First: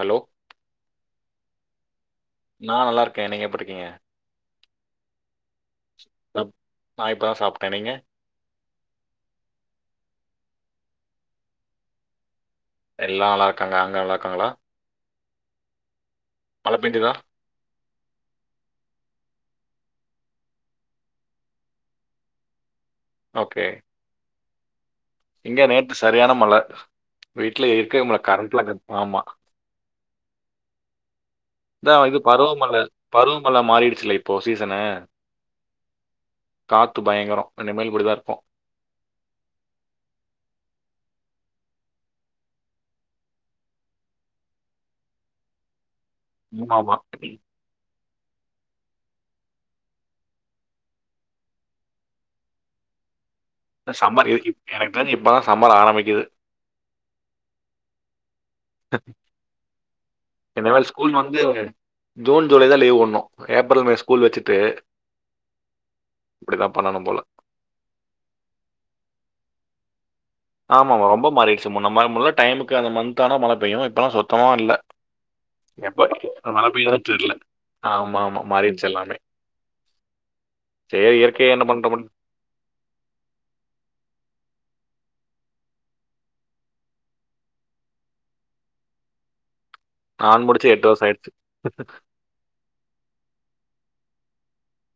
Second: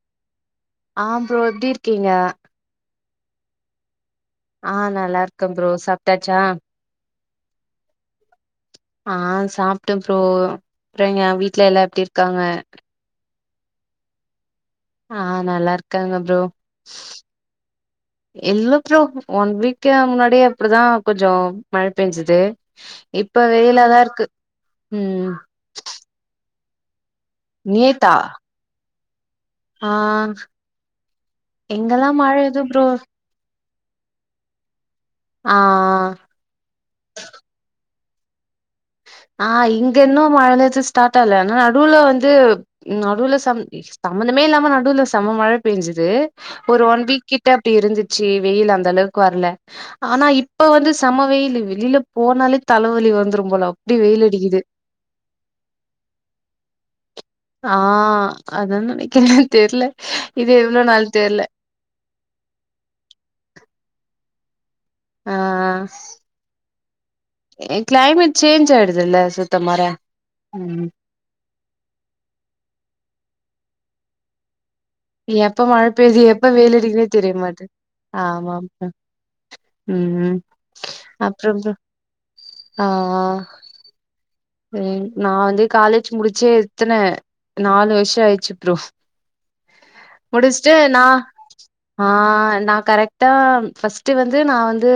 Hello ஆ ப்ரோம் எப்படி இருக்கீங்க நான் நல்லா இருக்கேன் நீங்க எப்படிக்கீங்க ஆஹ் நல்லா இருக்கே ப்ரோ சாப்பிட்டாச்சா தான் சாப்பிட்டேன் நீங்க ஆஹ் சாப்பிட்ட ப்ரோ அறங்க வீட்டு்ல எல்லாம் எப்படி இருக்காங்க எல்லாம் நல்லா இருக்காங்க அங்க நல்லா இருக்காங்களா ஆஹ் நல்லா இருக்கு சொல்லுங்க ப்ரோ மழை பெஞ்சுதா எல்லப்புறம் ஒன் வீக் முன்னாடியே அப்படிதான் கொஞ்சம் மழை பெயஞ்சுது இப்ப ஓகே வெயிலாதான் இருக்கு ம் இங்க நேற்று சரியான மழை வீட்டுல இருக்கமுடியலா கரன்ட் இல்லை ஆமா ஆஹ் எங்கெல்லாம் மழை இல்லை ப்ரோ படிச்சல்ல இப்போ சீசன ஆ ஆ காத்து பயங்கரம் இனிமே இப்படித்தான் இருக்கும் அப்ப ஆஹ் இங்க இன்னும் மழைந்தச்ச ஸ்டார்ட் ஆல ஆனா நடுவுல வந்து நடுவுல சமந்தமே இல்லாம நடுவுல செம்ம மழை பெயஞ்சுச்சது ஒரு ஆமா ஒன் வீக் ஆமா கிட்ட அப்படி இருந்துட்டு ச வெயில் அந்த அளவுக்கு வரல ஆனா இப்ப வந்து செம்ம வெயில் வெளியே போனாலே தலைவலி வந்துரும் போல அப்டி வெயில் சம்மர் அடிக்குது எனக்கு தெரி இப்பதான் சம்மர் ஆரம்பிக்குது ஆம் இது இனிமே எவ்ளோ நாள் ஸ்கூல் தெர்ல வந்து ஜூன் ஜூலை தான் லீவ் உடனும் ஏப்ரல் மே ஸ்கூல் வச்சி தே ஆஹ் பண்ணனும் போல க்ளைமேட் சேஞ்ஜாயிடுதுயில்ல சுத்த மற. ஆமாமா ரொம்ப மாறிடிச்சி முன்ன மா டைமுக்கு அந்த மந்த் ஆனா மழ அப்பும் இப்பல்லா சுத்தம வர்ல எப்ப மழை பெய்து எப்ப வெயில பெய்யுதான்னு அடிக்குதுனு தெரியல தெரியமாட்டே ஆமா ஆமா ம்ம் சரி இயற்கையை அப்புறம் என்ன ப்ரோ பண்ற முடியும் ஆ ஆ சேரி நா வந்து காலேஜ் முடிச்சே எத்தன நாலு வருஷோ ஆயிச்சு ப்ரோ நான் முடிச்சு முடிச்சுட்டு எட்டு நா வருஷம் ஆயிடுச்சு ஆஹ் நான் கரெக் ஃபஸ்ட் வந்து நான் வந்து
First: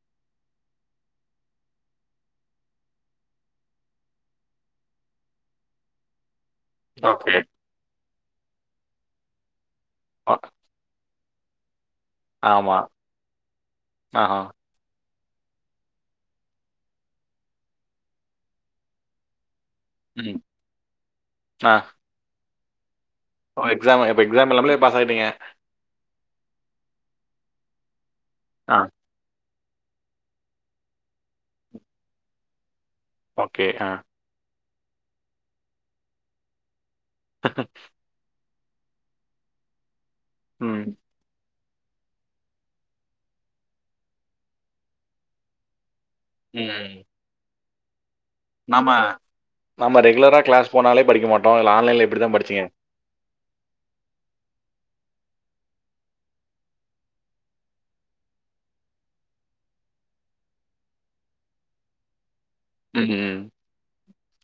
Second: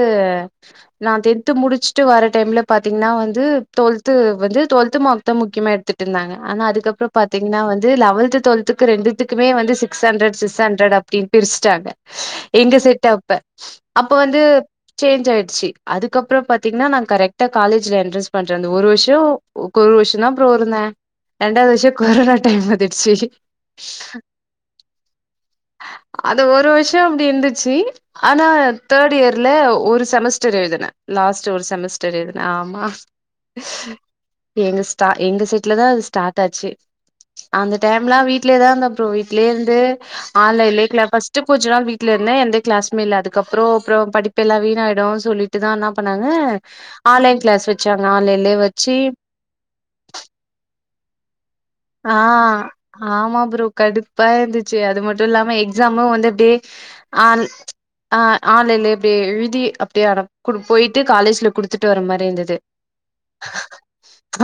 நா டென்த்து முடிச்சுட்டு வர டைம்ல பாத்தீங்கன்னா வந்து தோல் வந்து தொல்த்து மொத்தம் முக்கியமா எடுத்துட்டு இருந்தாங்க ஆனா அதுக்கப்பறோ ஓகே பாத்தீங்னா வந்து லெவல் த்து தொல்த்துக்கு ரெண்டுத்துக்குமே வந்து சி சிஸ் அண்ட்ரட் சிஸ்அண்ட்ரட் அப்டி பிருச்சிட்டாங்க எங்க ஆமா செட்டப்ப அப்ப ஆஹா வந்து சேஞ் ஆயிசு அதுக்கப்புறம் பாத்தீங்கன்னா நான் கரெக்ட காலேஜ்ல என்ட்ரன் பன்றே ஒரு வருஷம் ஒரு வருஷம் தான் ம் ப்ரோ இருந்தேன் ரெண்டாவதுவருடம் கொரனா அது எப்டி ஓ எக்ஸாம் இப்ப எக்ஸாம் எழுதமலே பாஸ் ஆயிட்டீங்க அது ஒரு வருஷம் அப்படி இருந்துச்சு ஆனா ஆ தேட் இயர் இல்ல ஒரு செமஸ்டர் எழுதின லாஸ்ட் ஒரு செமஸ்டர் எழுதினே ஆமா ஓகே ஆஹ எங்க எங்க செட்ல தான் அது ஸ்டார்ட் ஆச்சு அந்த டைம்லாம் வீட்டு வீ்ட்லே தான் ஃப்ரோ வீட்லயே இருந்து ம் ஆன்லைன் கிளாஸ் ஃபர்ஸ்ட் கொஞ்ச நாள் வீட்டுல இருந்தே எந்த கிளாஸ்மே இல அதுக்கப்புறம் அப்புறம் படிப்பு எல்லாம் வீண ஆயிடும் சொல்லிட்டுதான் பண்ணாங்க ஆன்லைன் கிளாஸ் வச்சு வச்சாங்க ஆன்லைன்லயே நம்ம நம்ம ரெகுலரா கிளாஸ் போனாலேபடிக்காம ஆஹ் ஆமா ப்ரோ கடுப்பா இருந்துச்சு அது மட் து இல்லாம எக்ஸாமு வந்து அப்டியே ஆன் ஆ ஆன்லைன்ல எப்டி எழுதி அப்டியே அத கூட போய்ட்டு காலேஜ்ல குடுத்துட்டு வர மாரி இருந்தது ம்ம்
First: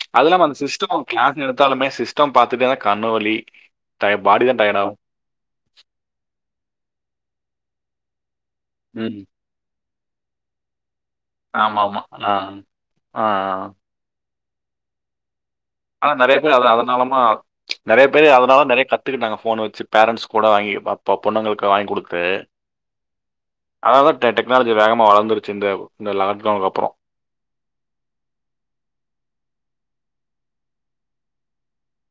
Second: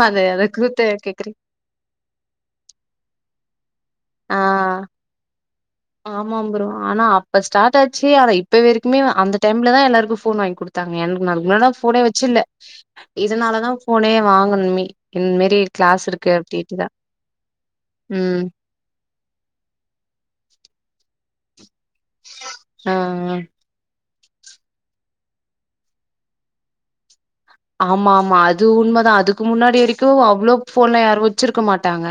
அது அதுல்லாம் அத அந்த கூத்த சிஸ்டம் கேக்குறீங் கிளாஸ் எடுத்தாலுமே சிஸ்டம் சிஸ்டம் பாத்துட்டேனா கண்ணுவலி டய பாடிதா ஆ டயேர்டு ஆகு ஆமா ப்ரோ ஆனா இப்ப ஸ்டார்ட் ஆச்சு ஆ இப்ப வரைக்குமே ம் அந்த டைம்லதா எல்லாரு ஃபோன் வாங்கி கொடுத்தா எனக்குக்கு அதுக்கு முன்னாலா ஆமாம் போனே ஆமாம் ஆ வச்சல ஆ ஆ. இதனால தான் போனே வாங்கணுமே ன் மேரி ஆனா நிறைய பேர் அதனாலமா நெறைய பேர் ம் அதனால நெறைய கத்துக்குடங்க போன வச்சு பேரண்ட்ஸ் கூட வாங்கி ஓ பொண்ணுங்கள்ளுக்கு வாங்கி கொடுக்கு ஆ ஆ அதாவத டெக்னாலஜி வேகமா வளர்ந்துருச்சு இந்த லாக்டவுனுக்கு அப்பறம் ஆமா ஆமா அது உண்மதான் அதுக்கு முன்னாடி வரைக்கும் அவ்வளவு போன்ல யாரும் வச்சிருக்க மாட்டாங்க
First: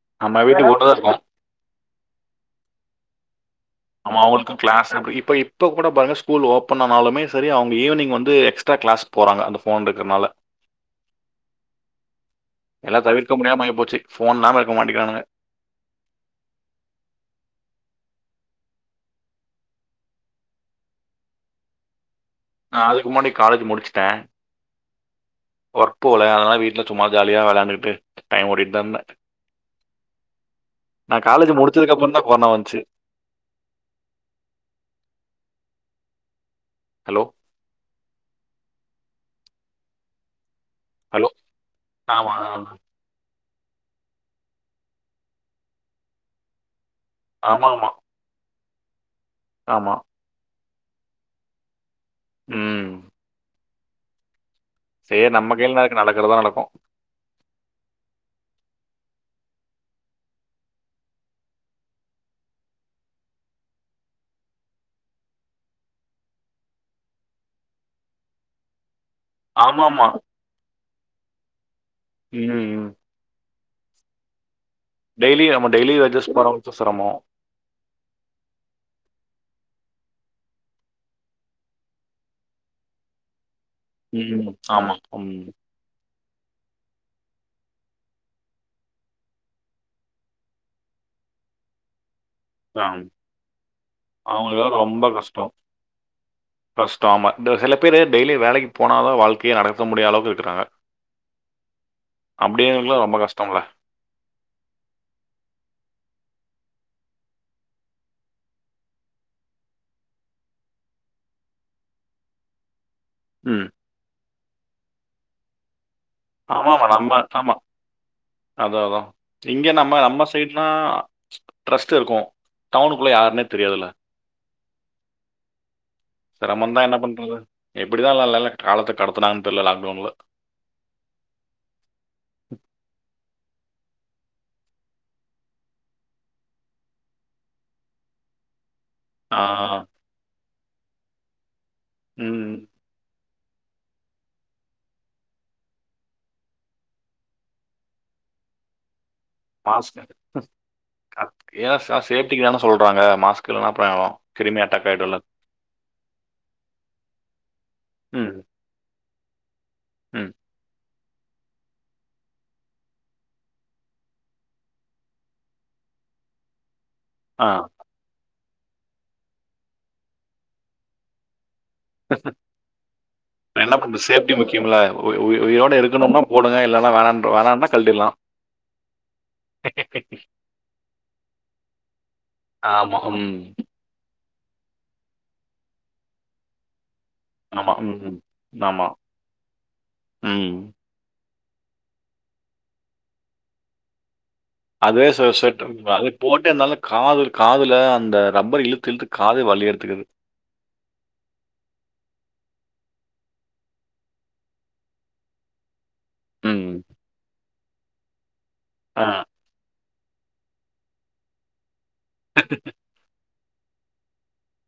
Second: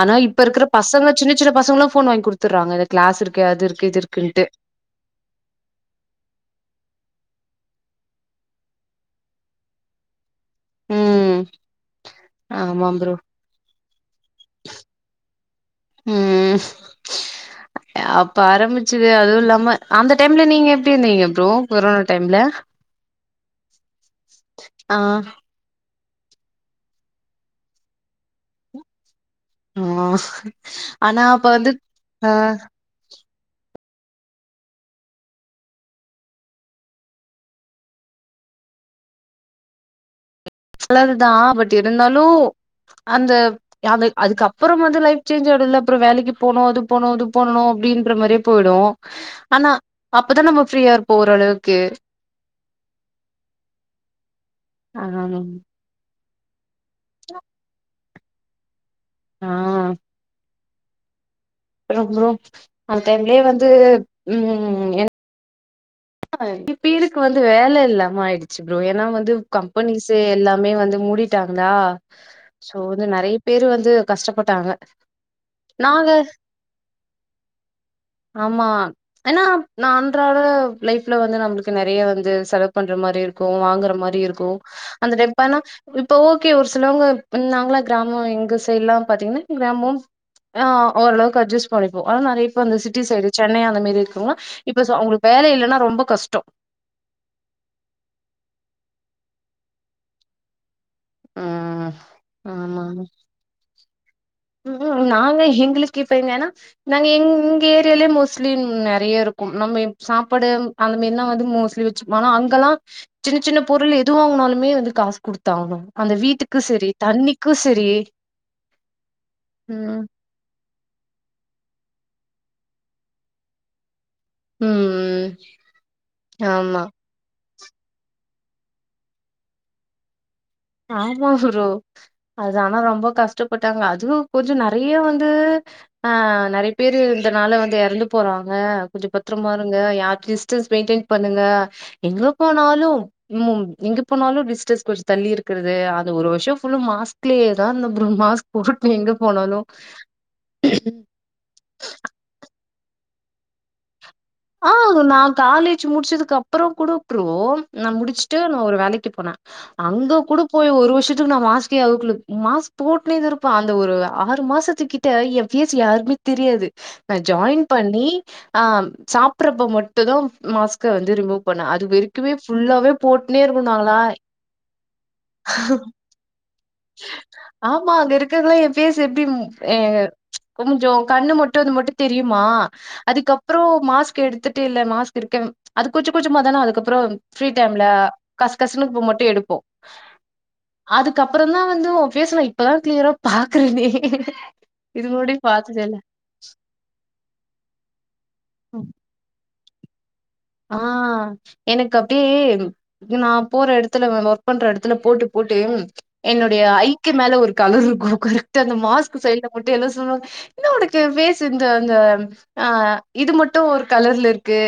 ஆனா இப்ப நம்ம இருக்கிற வீட்டுக்கு ஒண்ணுதான் பசங்க இருக்கோம் சின்ன சின்ன பசங்கள ஃபோன் வாங்கி குடுத்துறாங்க கிளாஸ் இருக் ஆமா அவங்களுக்கும் கிளாஸ் இருக்கு இப்ப இப்ப கூட பாருங்க ஸ்கூல் ஓபன் ஆனாலுமே சரி அவங் ஈவினி் வந்து எக்ஸ்ட்ரா கிளாஸ் போறாங்க அந்த போன் இருக்கிறனால ம் எல்லாம் ஆமாம்ப்ரோ தவிர்க்க முடியாம ஆயி போச்சு ஃபோன் இல்லாம இருக்க மாட்டேங்கிறானுங்க ம் இப்ப ஆரம்பிச்சுது அதுவும் இல்லாம அந்த டைம்ல நீங்க எப்டி இருந்தீங்க ப்ரோ கொரோனா டைம்ல நான் அதுக்கு முன்னாடி காலேஜ் முடிச்சுட்டேன் ஆ ஒர்க்போல அதனால வீட்டில் சும்மா ஜாலியா விளாண்டுட்டு டைம்ஓட்டு தந்தே ஹ ஆனா அப்ப காலேஜ் வந்து முடிச்சதுக்கு அப்புறம் தான் ஆ கொரோனா வந்துச்சு ஹலோ ஹலோ நல்லதுதான் பட் இருந்தாலு ஆமா அவ அதுக்கப்பறம் வந்து லைஃப் சேஞ்ச் ஆய்டுல அப்பறம் வேலக்கு போனோம் அது போனும் இது போகணும் ஆமா ஆமா அப்டின்ற மாரி போய்டும் ஆனா ஆமா. அப்தான் நம்ம ஃப்ரீயா இரு போர அளவுக்கு ம் ஆ சே நம்ம கைல நடக்கறது தான் நடக்கும் [unintelligible] [inaudible] ஆ ரொம்ப அந்தடைம்லயே வந்து ம் என் ஹ இப்பருக்கு வந்து வேல இல்லாம ஆயிடுச்சு ப்ரோ ஏன்னா வந்து ம் ஆமாமா. கம்பெனிஸ் எல்லாமே வந்து மூடிட்டாங்களா ம். சோ ம். வந்து நெறைய பேரு வந்து கஷ்டப்பட்டாங்க டெய்லி நம்ம டெய்லி நாங்க அட்ஜஸ்ட் பண்ணணு சிரமம் நா அன்றாட லைஃப்ல வந்து நம்மளுக்கு நிறைய வந்து செலவு பண்ற மாதிரி இருக்கும் இப்போ வாங்கற மாதிரி ம். இருக்கும் ஆமா. அந்த ம். டைனா இப்போ ஓகே ஒரு சிலவங்க நாங்களாம் கிராமம் எங்க சைடலாம் பார்த்தீங்கன்னா கிராமம் ஆ ஓரளவுக்கு அட்ஜஸ்ட் பண்ணிப்போம் ஆ நெறைய பேர் அந்த சிட்டி ஆம். சைடு சென்னை அந்த மாரி இருக்குறவங்க அவங்களுக்கெல்லாம் இப்ப ஸ் ரொம்ப அவங்களுக்கு வேல கஷ்டம். இல்லன்னா ரொம்ப கஷ்டம். கஷ்டம் ஆமா இந்த சில பேரு டெய்லி வேலைக்கு போனாத வாழ்க்கையை நடக்க முடியாத அளவுக்கு விட்டுறாங்க ம் அப்டி ஆமா. எனக்கெல்லாம் ரொம்ப கஷ்டம் இல்ல ம் நாங்க எங்களுக்கு இப்பங்க ஏன்னா நாங்க எ இங்க ஏரியாலேயே மோஸ்ட்லி நெறைய இருக்கும் நம்ம சாப்பாடு அந்த மாரி எல்லாம் வந்து மோஸ்ட்லி வச்சுப்போம் ஆனா அங்கல்லாம் சின்ன சின்ன ம். பொருள் எது வாங்கனாலு வந்து காசு கொடுத்தாங்கணும் அந்த வீட்டுக்கும் ஆமாமா. செரி நம்ம ஆமா. தண்ணீக்கும் செரி அதான், அதான். இங்க நம்ம ம் நம்ம சைடு நா ட்ரஸ்ட் இருக்கும் டவுனுக்குள்ள யாருன்னே தெரியாதுல ம் ம் சிரமம் தா ஆமா என்ன பண்றது எப்டிதான் நல்ல காலத்தை கடத்துனாங்க தெரியல லாக்டவுன்ல ஆமா குரோ அதானா ரொம்ப கஷ்டம் கஷ்டப்பட்டாங்க அதுவும் கொஞ்சம் நெறைய வந்து ஆஹ நெறைய பேரு இந்தனால வந்து எறந்து போறாங்க கொஞ்சம் ஆ. பத்திரமா இருங்க யாலிஸ்ட் ஜஸ்ட் [inaudible] பண்ணலா எங்க ம். போனாலும் உம் எங்க போனாலும் விஸ்டஸ் கொஞ்சம் தள்ளி இருக்கு இருகிறது அது ஒரு வருஷம் மாஸ்லேதான்இருந்தே ப்ரோ மாஸ் போட்டு எங்க போனாலு யான் சார் செப்டிக் தானே சொல்றாங்க மாஸ்க் இல்லன்ன பயம்வரும் ஆஹ் நான் காலேஜ் முடிச்சதுக்கு அப்புறம் கூட புரோ நான் ம் முடிச்சுட்டு நான் ஒரு வேலைக்குப் அப்ப அங்க ம் கூட போய் ஒரு வருஷத்துக்கு மாஸ்க் போட்டுனே த இருப்ப அந்த ஒரு ஆறு மாசத்து கிட்ட என் பேஸ் யாருக்குமே தெரியாது நா ஆ ஜாயின் பண்ணி ஆஹ் சாப்பறப்ப மட்டும் தான் மாஸ்க்க வந்து ரிமுப என்ன பண்ண இருக்கணுனாங்களா சேப்டி முக்கியம்ல உயிரோடு இருக்கணும்னா போடுங்க இல்லைன்னா வேணான்ற வேணான்னா ஆமா அங்க கழட்டிடலாம் இருக்கிறதுல்லாம் என் பேஸ் எப்படிஹ கொஞ்சம் கண்ணு மட்டும் அது மட்டும் தெரியுமா ஆமா ம் அதுக்கப்புறம் மாஸ்க் ரிஸ்க் எடுத்துட்டு இலை மாஸ்க் இருக்க அது கொஞ்ச கொஞ்சமா தானா அதுக்கப்புறம் ப்பிரீ ஆமா டைம்ல ம் ம். கச ஆமா கசனுக்கு போ மட்டும் எடுப்போம் ம் அதுக்கப்புறம் அப்புறம் தான் வந்து உன் பேஸ் இப்பதான் கிளியரா பாக்குறேனே அதுவே இது செல முன்னாடி செட் பாத்ததே ன்ப்பா இல்ல போட்டு காது காதுல அந்த ரத் ரபரா இழுத்துஇழுத்து காதே வலிய இருக்கு திக்கு ஆ எனக்கு அப்டியே நான் போற இடத்துல ஒர்க் பண்ற இடத்துல போட்டு போட்டு என்னுடைய ம் ஐக்கு மேல ஒரு கலரு குர்குரு அந்த ஆ மாஸ்க் சைடு போட்டா என்ன சொன்னாலும் இன்ன உனக்கு பேச இந்த இந்த அ இது மட் இது ஒரு கலர்ல இருக்கு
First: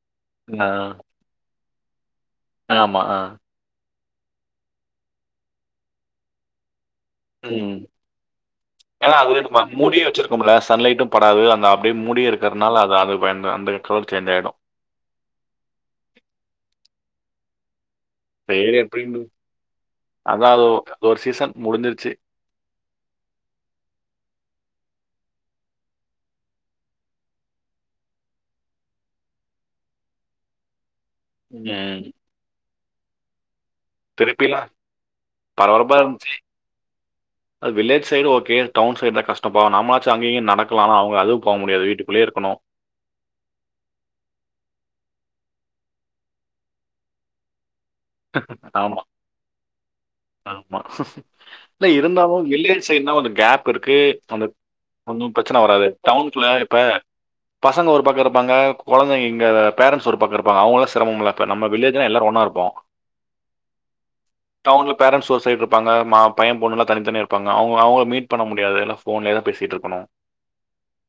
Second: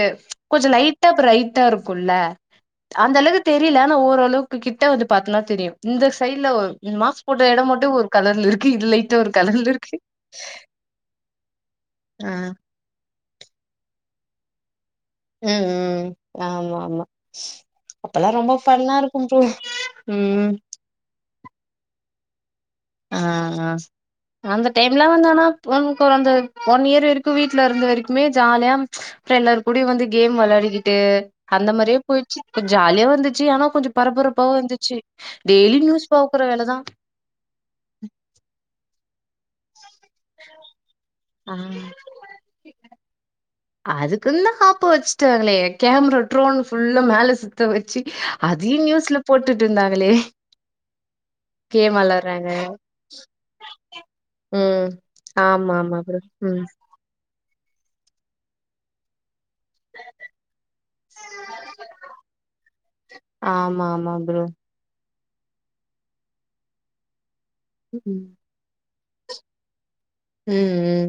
கொஞ்ச ஆ லைட்டா பிரைட்டா இருட்ட இருக்கும்ல ஆமா அந்த ஆ அளவுக தெரியலனா ஒரு அந்த ளவுக்கு கிட்ட வந்து பார்த்தனா தெரியும் இந்த சைடல ஒரு உம் கலர்ல இருக்கு இது ஏானா லைட்டா ஒரு அது நம்ம கலர்ல இருக்கு மூடி வச்சிருக்க முடிய சன்லைட்டும் படாது அந்த அப்படியே ஆ மூடியேஇருக்கிரதுநாள இருக்கிறதுனால அது அது அந்த கலர் சேஞ்ச் ஆயிடும் உ உம் ஆமா ஆமா அப்பல்லாம் ரொம்ப பேரு ஃபன்னா எப்புடின்னு இருக்கும் ப்ரோ ம் அதான் அது ஒரு சீசன் முடிஞ்சிருச்சு ஆஹ்ஹ அந்த டைம் எலாம் வந்துனா அந்த ஒன் இயர் வரைக்கும் வீடல இருந்த வரைக்குமே ஜாலியா அப்பரம் எல்லாரு கூடயும் வந்து கேம் விளையாடிக்கிட்டு ஏ அந்த ம். மாரியே போய்ட்ச்சு ஜாலியா வந்துச்சு ஆனப் கொஞ்சம் திருப்பிலாம் பரபரப்பாவும்இருந்துச்சு டெய்லி பரபரப்பா நியூஸ் இருந்துச்சு பாக்குற வேலதா வில்லேஜ் சைடு ஓகே அந்தசைடு கஷ்டப்பா அம்மச்சு அங்கயும் இங்கயும் நடக்கலான அவ ஹ் அதுக்கு தான் ஆப்பு வச்சுட்டா லே கேமரா ட்ரோன்புல்ல மேல சுத்த வே ஆமா இருந்தாங்களே ஆமா இல்ல கேம் வெளாடுறாங்க இருந்தாலும்வில்லேஜ் சைடுனா கேப் இருக்கு அந்த ம் ஒன்னும் பிரச்சன ஆமா வராது ஆமா ப்ரோ டவுன்குள்ள ம் இப்ப பசங்க ஒரு பாக்க இருப்பாங்க கொழந்தைங்க பேரன்ஸ் ஒரு பாக்க இருப்பா அவங்கள சிரமங்கள இரு நம்ம வில்லேஜ்லாம் எல்லார ஒன்னா இருப்போ ஆமா ஆமா ப்ரோ பேரன்ஸ் ஒரு சைடு இருப்பங்க அம்மா பையன் பெண்ணலாம் தனித்தனி இருப்பாங்க அவங்க அவங்க ம் மீட் பண்ண முடியாது எல்ல பேன்னே தான் பேசிட்டு இருக்கணும் உம் உம்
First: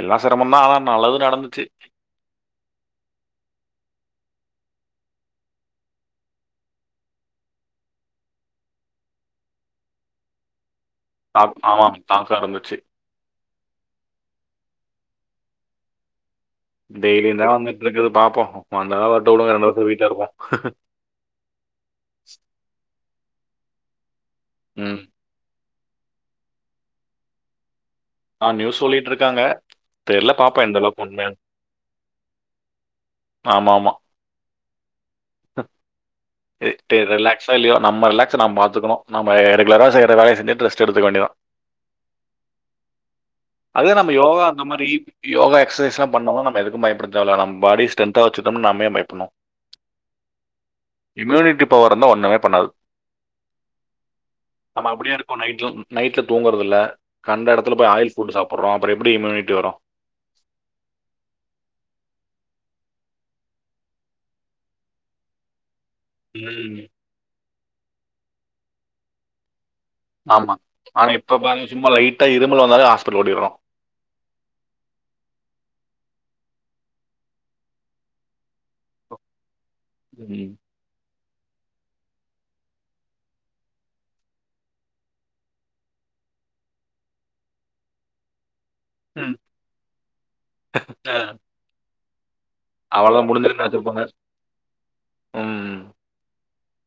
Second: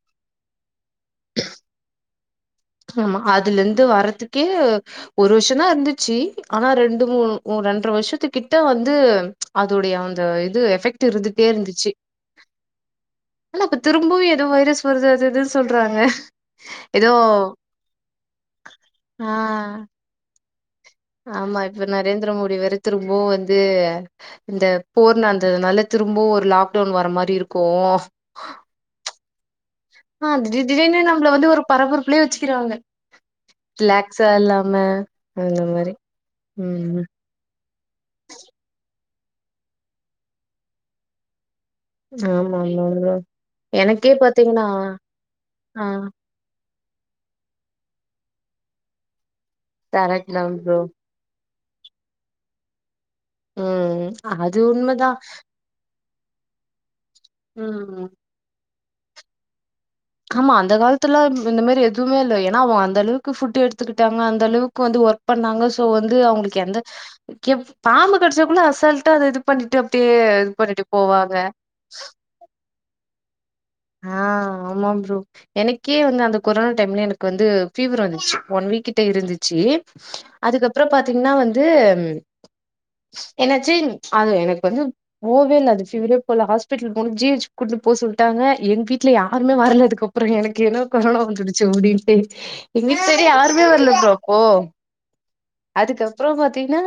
எல்லாம் சிரமம் தான் ஆனா நல்லது நடந்துச்சு ஆமா அதுல இருந்து வரறதுக்கே ஒரு வருஷனா இருந்துச்சு ஆனா ரெண்டு மூண்ணு ரெண்ர வருஷத்துக்கிட்ட வந்து அதோடைய அந்த இது எஃபெக்ட் இருந்துட்டே தாக் ஆமா இருந்துச்சு தாக்கம் இருந்துச்சு ஆனா இப்ப திரும்பவும் ஏதோ வைரஸ் வருது அது எதுன்னு சொல்றாங்க ஏதோ டெய்லிலா அவங்க இக்கு இது பாப்போம் வந்த ஆ வரட்டும் வட்ட விங்க ரெண்டுநாள் வீட்டுள இருப்போம் [unintelligible] ஆமா இப்ப நரேந்திர மோடி வேற திரும் ஒ இத்து இந்த ம் போர் நடந்ததுனால திரும்பவும் ஒரு லாக்டவுன் வர மாரி இருக்கும் ஆஹ் நியூஸ் சொல்லிட்டு இருக்காங்க தெரியல ஆஹ் பாப்போம் திடீர் எந்த திடீர்னு அளவுக்கு நம்ம உண்மையானு வந்து ஒரு பரபரப்புலயே வச்சுக்காங்க ஆமா ஆமா ரிலாக்சால்லாம ஆ ரிலாக்ஸா இல்லையோ நம்ம ரிலாக்ஸ் நம்ம பாத்துக்கணும் நம்ம ரெகுலராக செய்கிற வேலைய செஞ்சுட்டு ரேஸ்டு எடுத்துக வேண்டியதா ஆமா ஆமா ஆமா அதே எனக்கே நம்ம யோக அந்த பாத்தீங்கன்னா மாரி ஆ. யோகாஎக்சசைஸ் லாம் பண்ணம்ன நம்ம எதுக்கும் பயப் தேவல்லா நம் பாடிஸ்டேன்தா வச்சிடம் நாமயப்பயப்புணும் காரேக்தான் புரோ இப்ப வரேந்தா ஒண்ணுமே பண்ணாது ம் அது உண்மதான் நையிட்ல தூங்குறதுயில்ல கண்ட இடத்துல போய் ஆயில்ஸ் சாப்பறோம் அப்றம் எப்டி இம்யூனிட்டி வரும் ஆமா அந்த காலத்துல இந்த மாரி எதுவுமே இல்ல ஏன்னா அவங்க அந்த அளவுக்கு புட் எடுத்துக்கிட்டாங்க அந்த அளவுக்கு வந்து ஒர்க் பண்ணாங்க சோ வந்து அவங்களுக்கு எந்த ம் கிஃ பாம்பு கடிச்சக்குள்ள அசல்ட்டா அத இது பண்ணிட்டே அப் ஆமா ஆனா இப்ப பாருங்க சும்மா லைட்டா இருமல் வந்தாவே ஓடி வரோம் ஆ ஆமா ப்ரோ எனக்கே வந்து அந்த கொரோனா டைம்ல எனக்கு வந்து ஃப்வர் வந்துச்சு ஒன் வீக்கிட்ட இருந்துச்சு ம் அதுக்கப்பறம் பாத் பாத்திங்கான வந்து என்னாச்சி அது எனக்கு வந்து போவே இல்ல பிவரே போல ஹாஸ்பிடல் போனும் ஜி ஹாச் கூட்னு போக சொல்லிடாங்க எங்க வீட்டு்ல ம். யாருமே வரல அதுக்கப்பறம் எனக்கு ஏனோ ஆ. கொரோனா வந்துடுச்சு அப்டின்னு எங்க வீட்ல அவ்வளோதான் இருந்து முடிஞ்சதுன்னு யாருமே நினச்சிருப்பாங்க வர்லப்ரோ அப்போ ம் அதுக்கப்றோம் பாத்த பாத்தீங்கனா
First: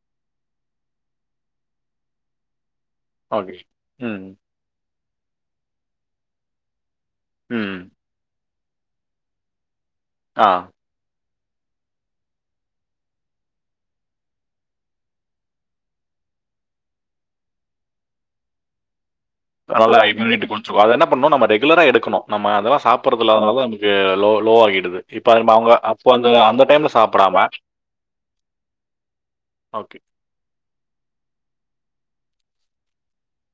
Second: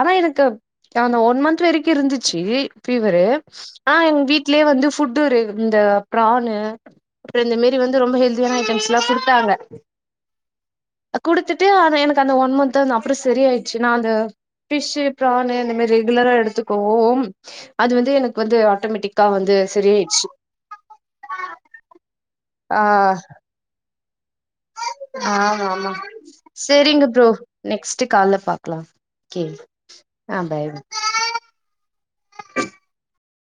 ஆனா எனக்கு அந்த ஒன் மந்த் வரக்கிம் இருந்துச்சி ப்பீவரு ஓகே ஆ ம் எங்வீட்லயே வந்து ஃபுட் ஃபுட்டுரே இந்த பிரானு அப்ப இந்த ம் மாரி வந்து ரொம்ப ஹெல்தி கெல்தியான ஐய்டம்ஸ் எல்லாம் கொடுத்தாங்க ஆ கொடுத்துட்டு எனக்கு அந்த ஒன் மந்த் அந்த அப்பறம் செரியாயிடுச்சு நான் அந்த ஃப்பிஷ்சு பிரானு இந்த மாரி ரெகுலரா எடுத்துக்குவோம் அது வந்து எனக்கு வந்து ஆட்டோமேட்டிக் அப்ப வந்து சரியயிடுச்சு அது என்ன பண்ணணும் நம்ம ரெகுலரா எடுக்கணும் நம்ம ஆ அதல்லாம் சாப்பறதுயில்லா அதனால தான் நமக்கு லோ லோ ஆகிடுது இப்போ ஆமா அவங்க ஆமா அப்போ அந்த அந்த டைம்ல செரிங்க ப்ரோ சாப்பிடாம நெக்ஸ்ட்டு கால்ல பாக்கலாம் ஓகே ஓகே ஆ பாய்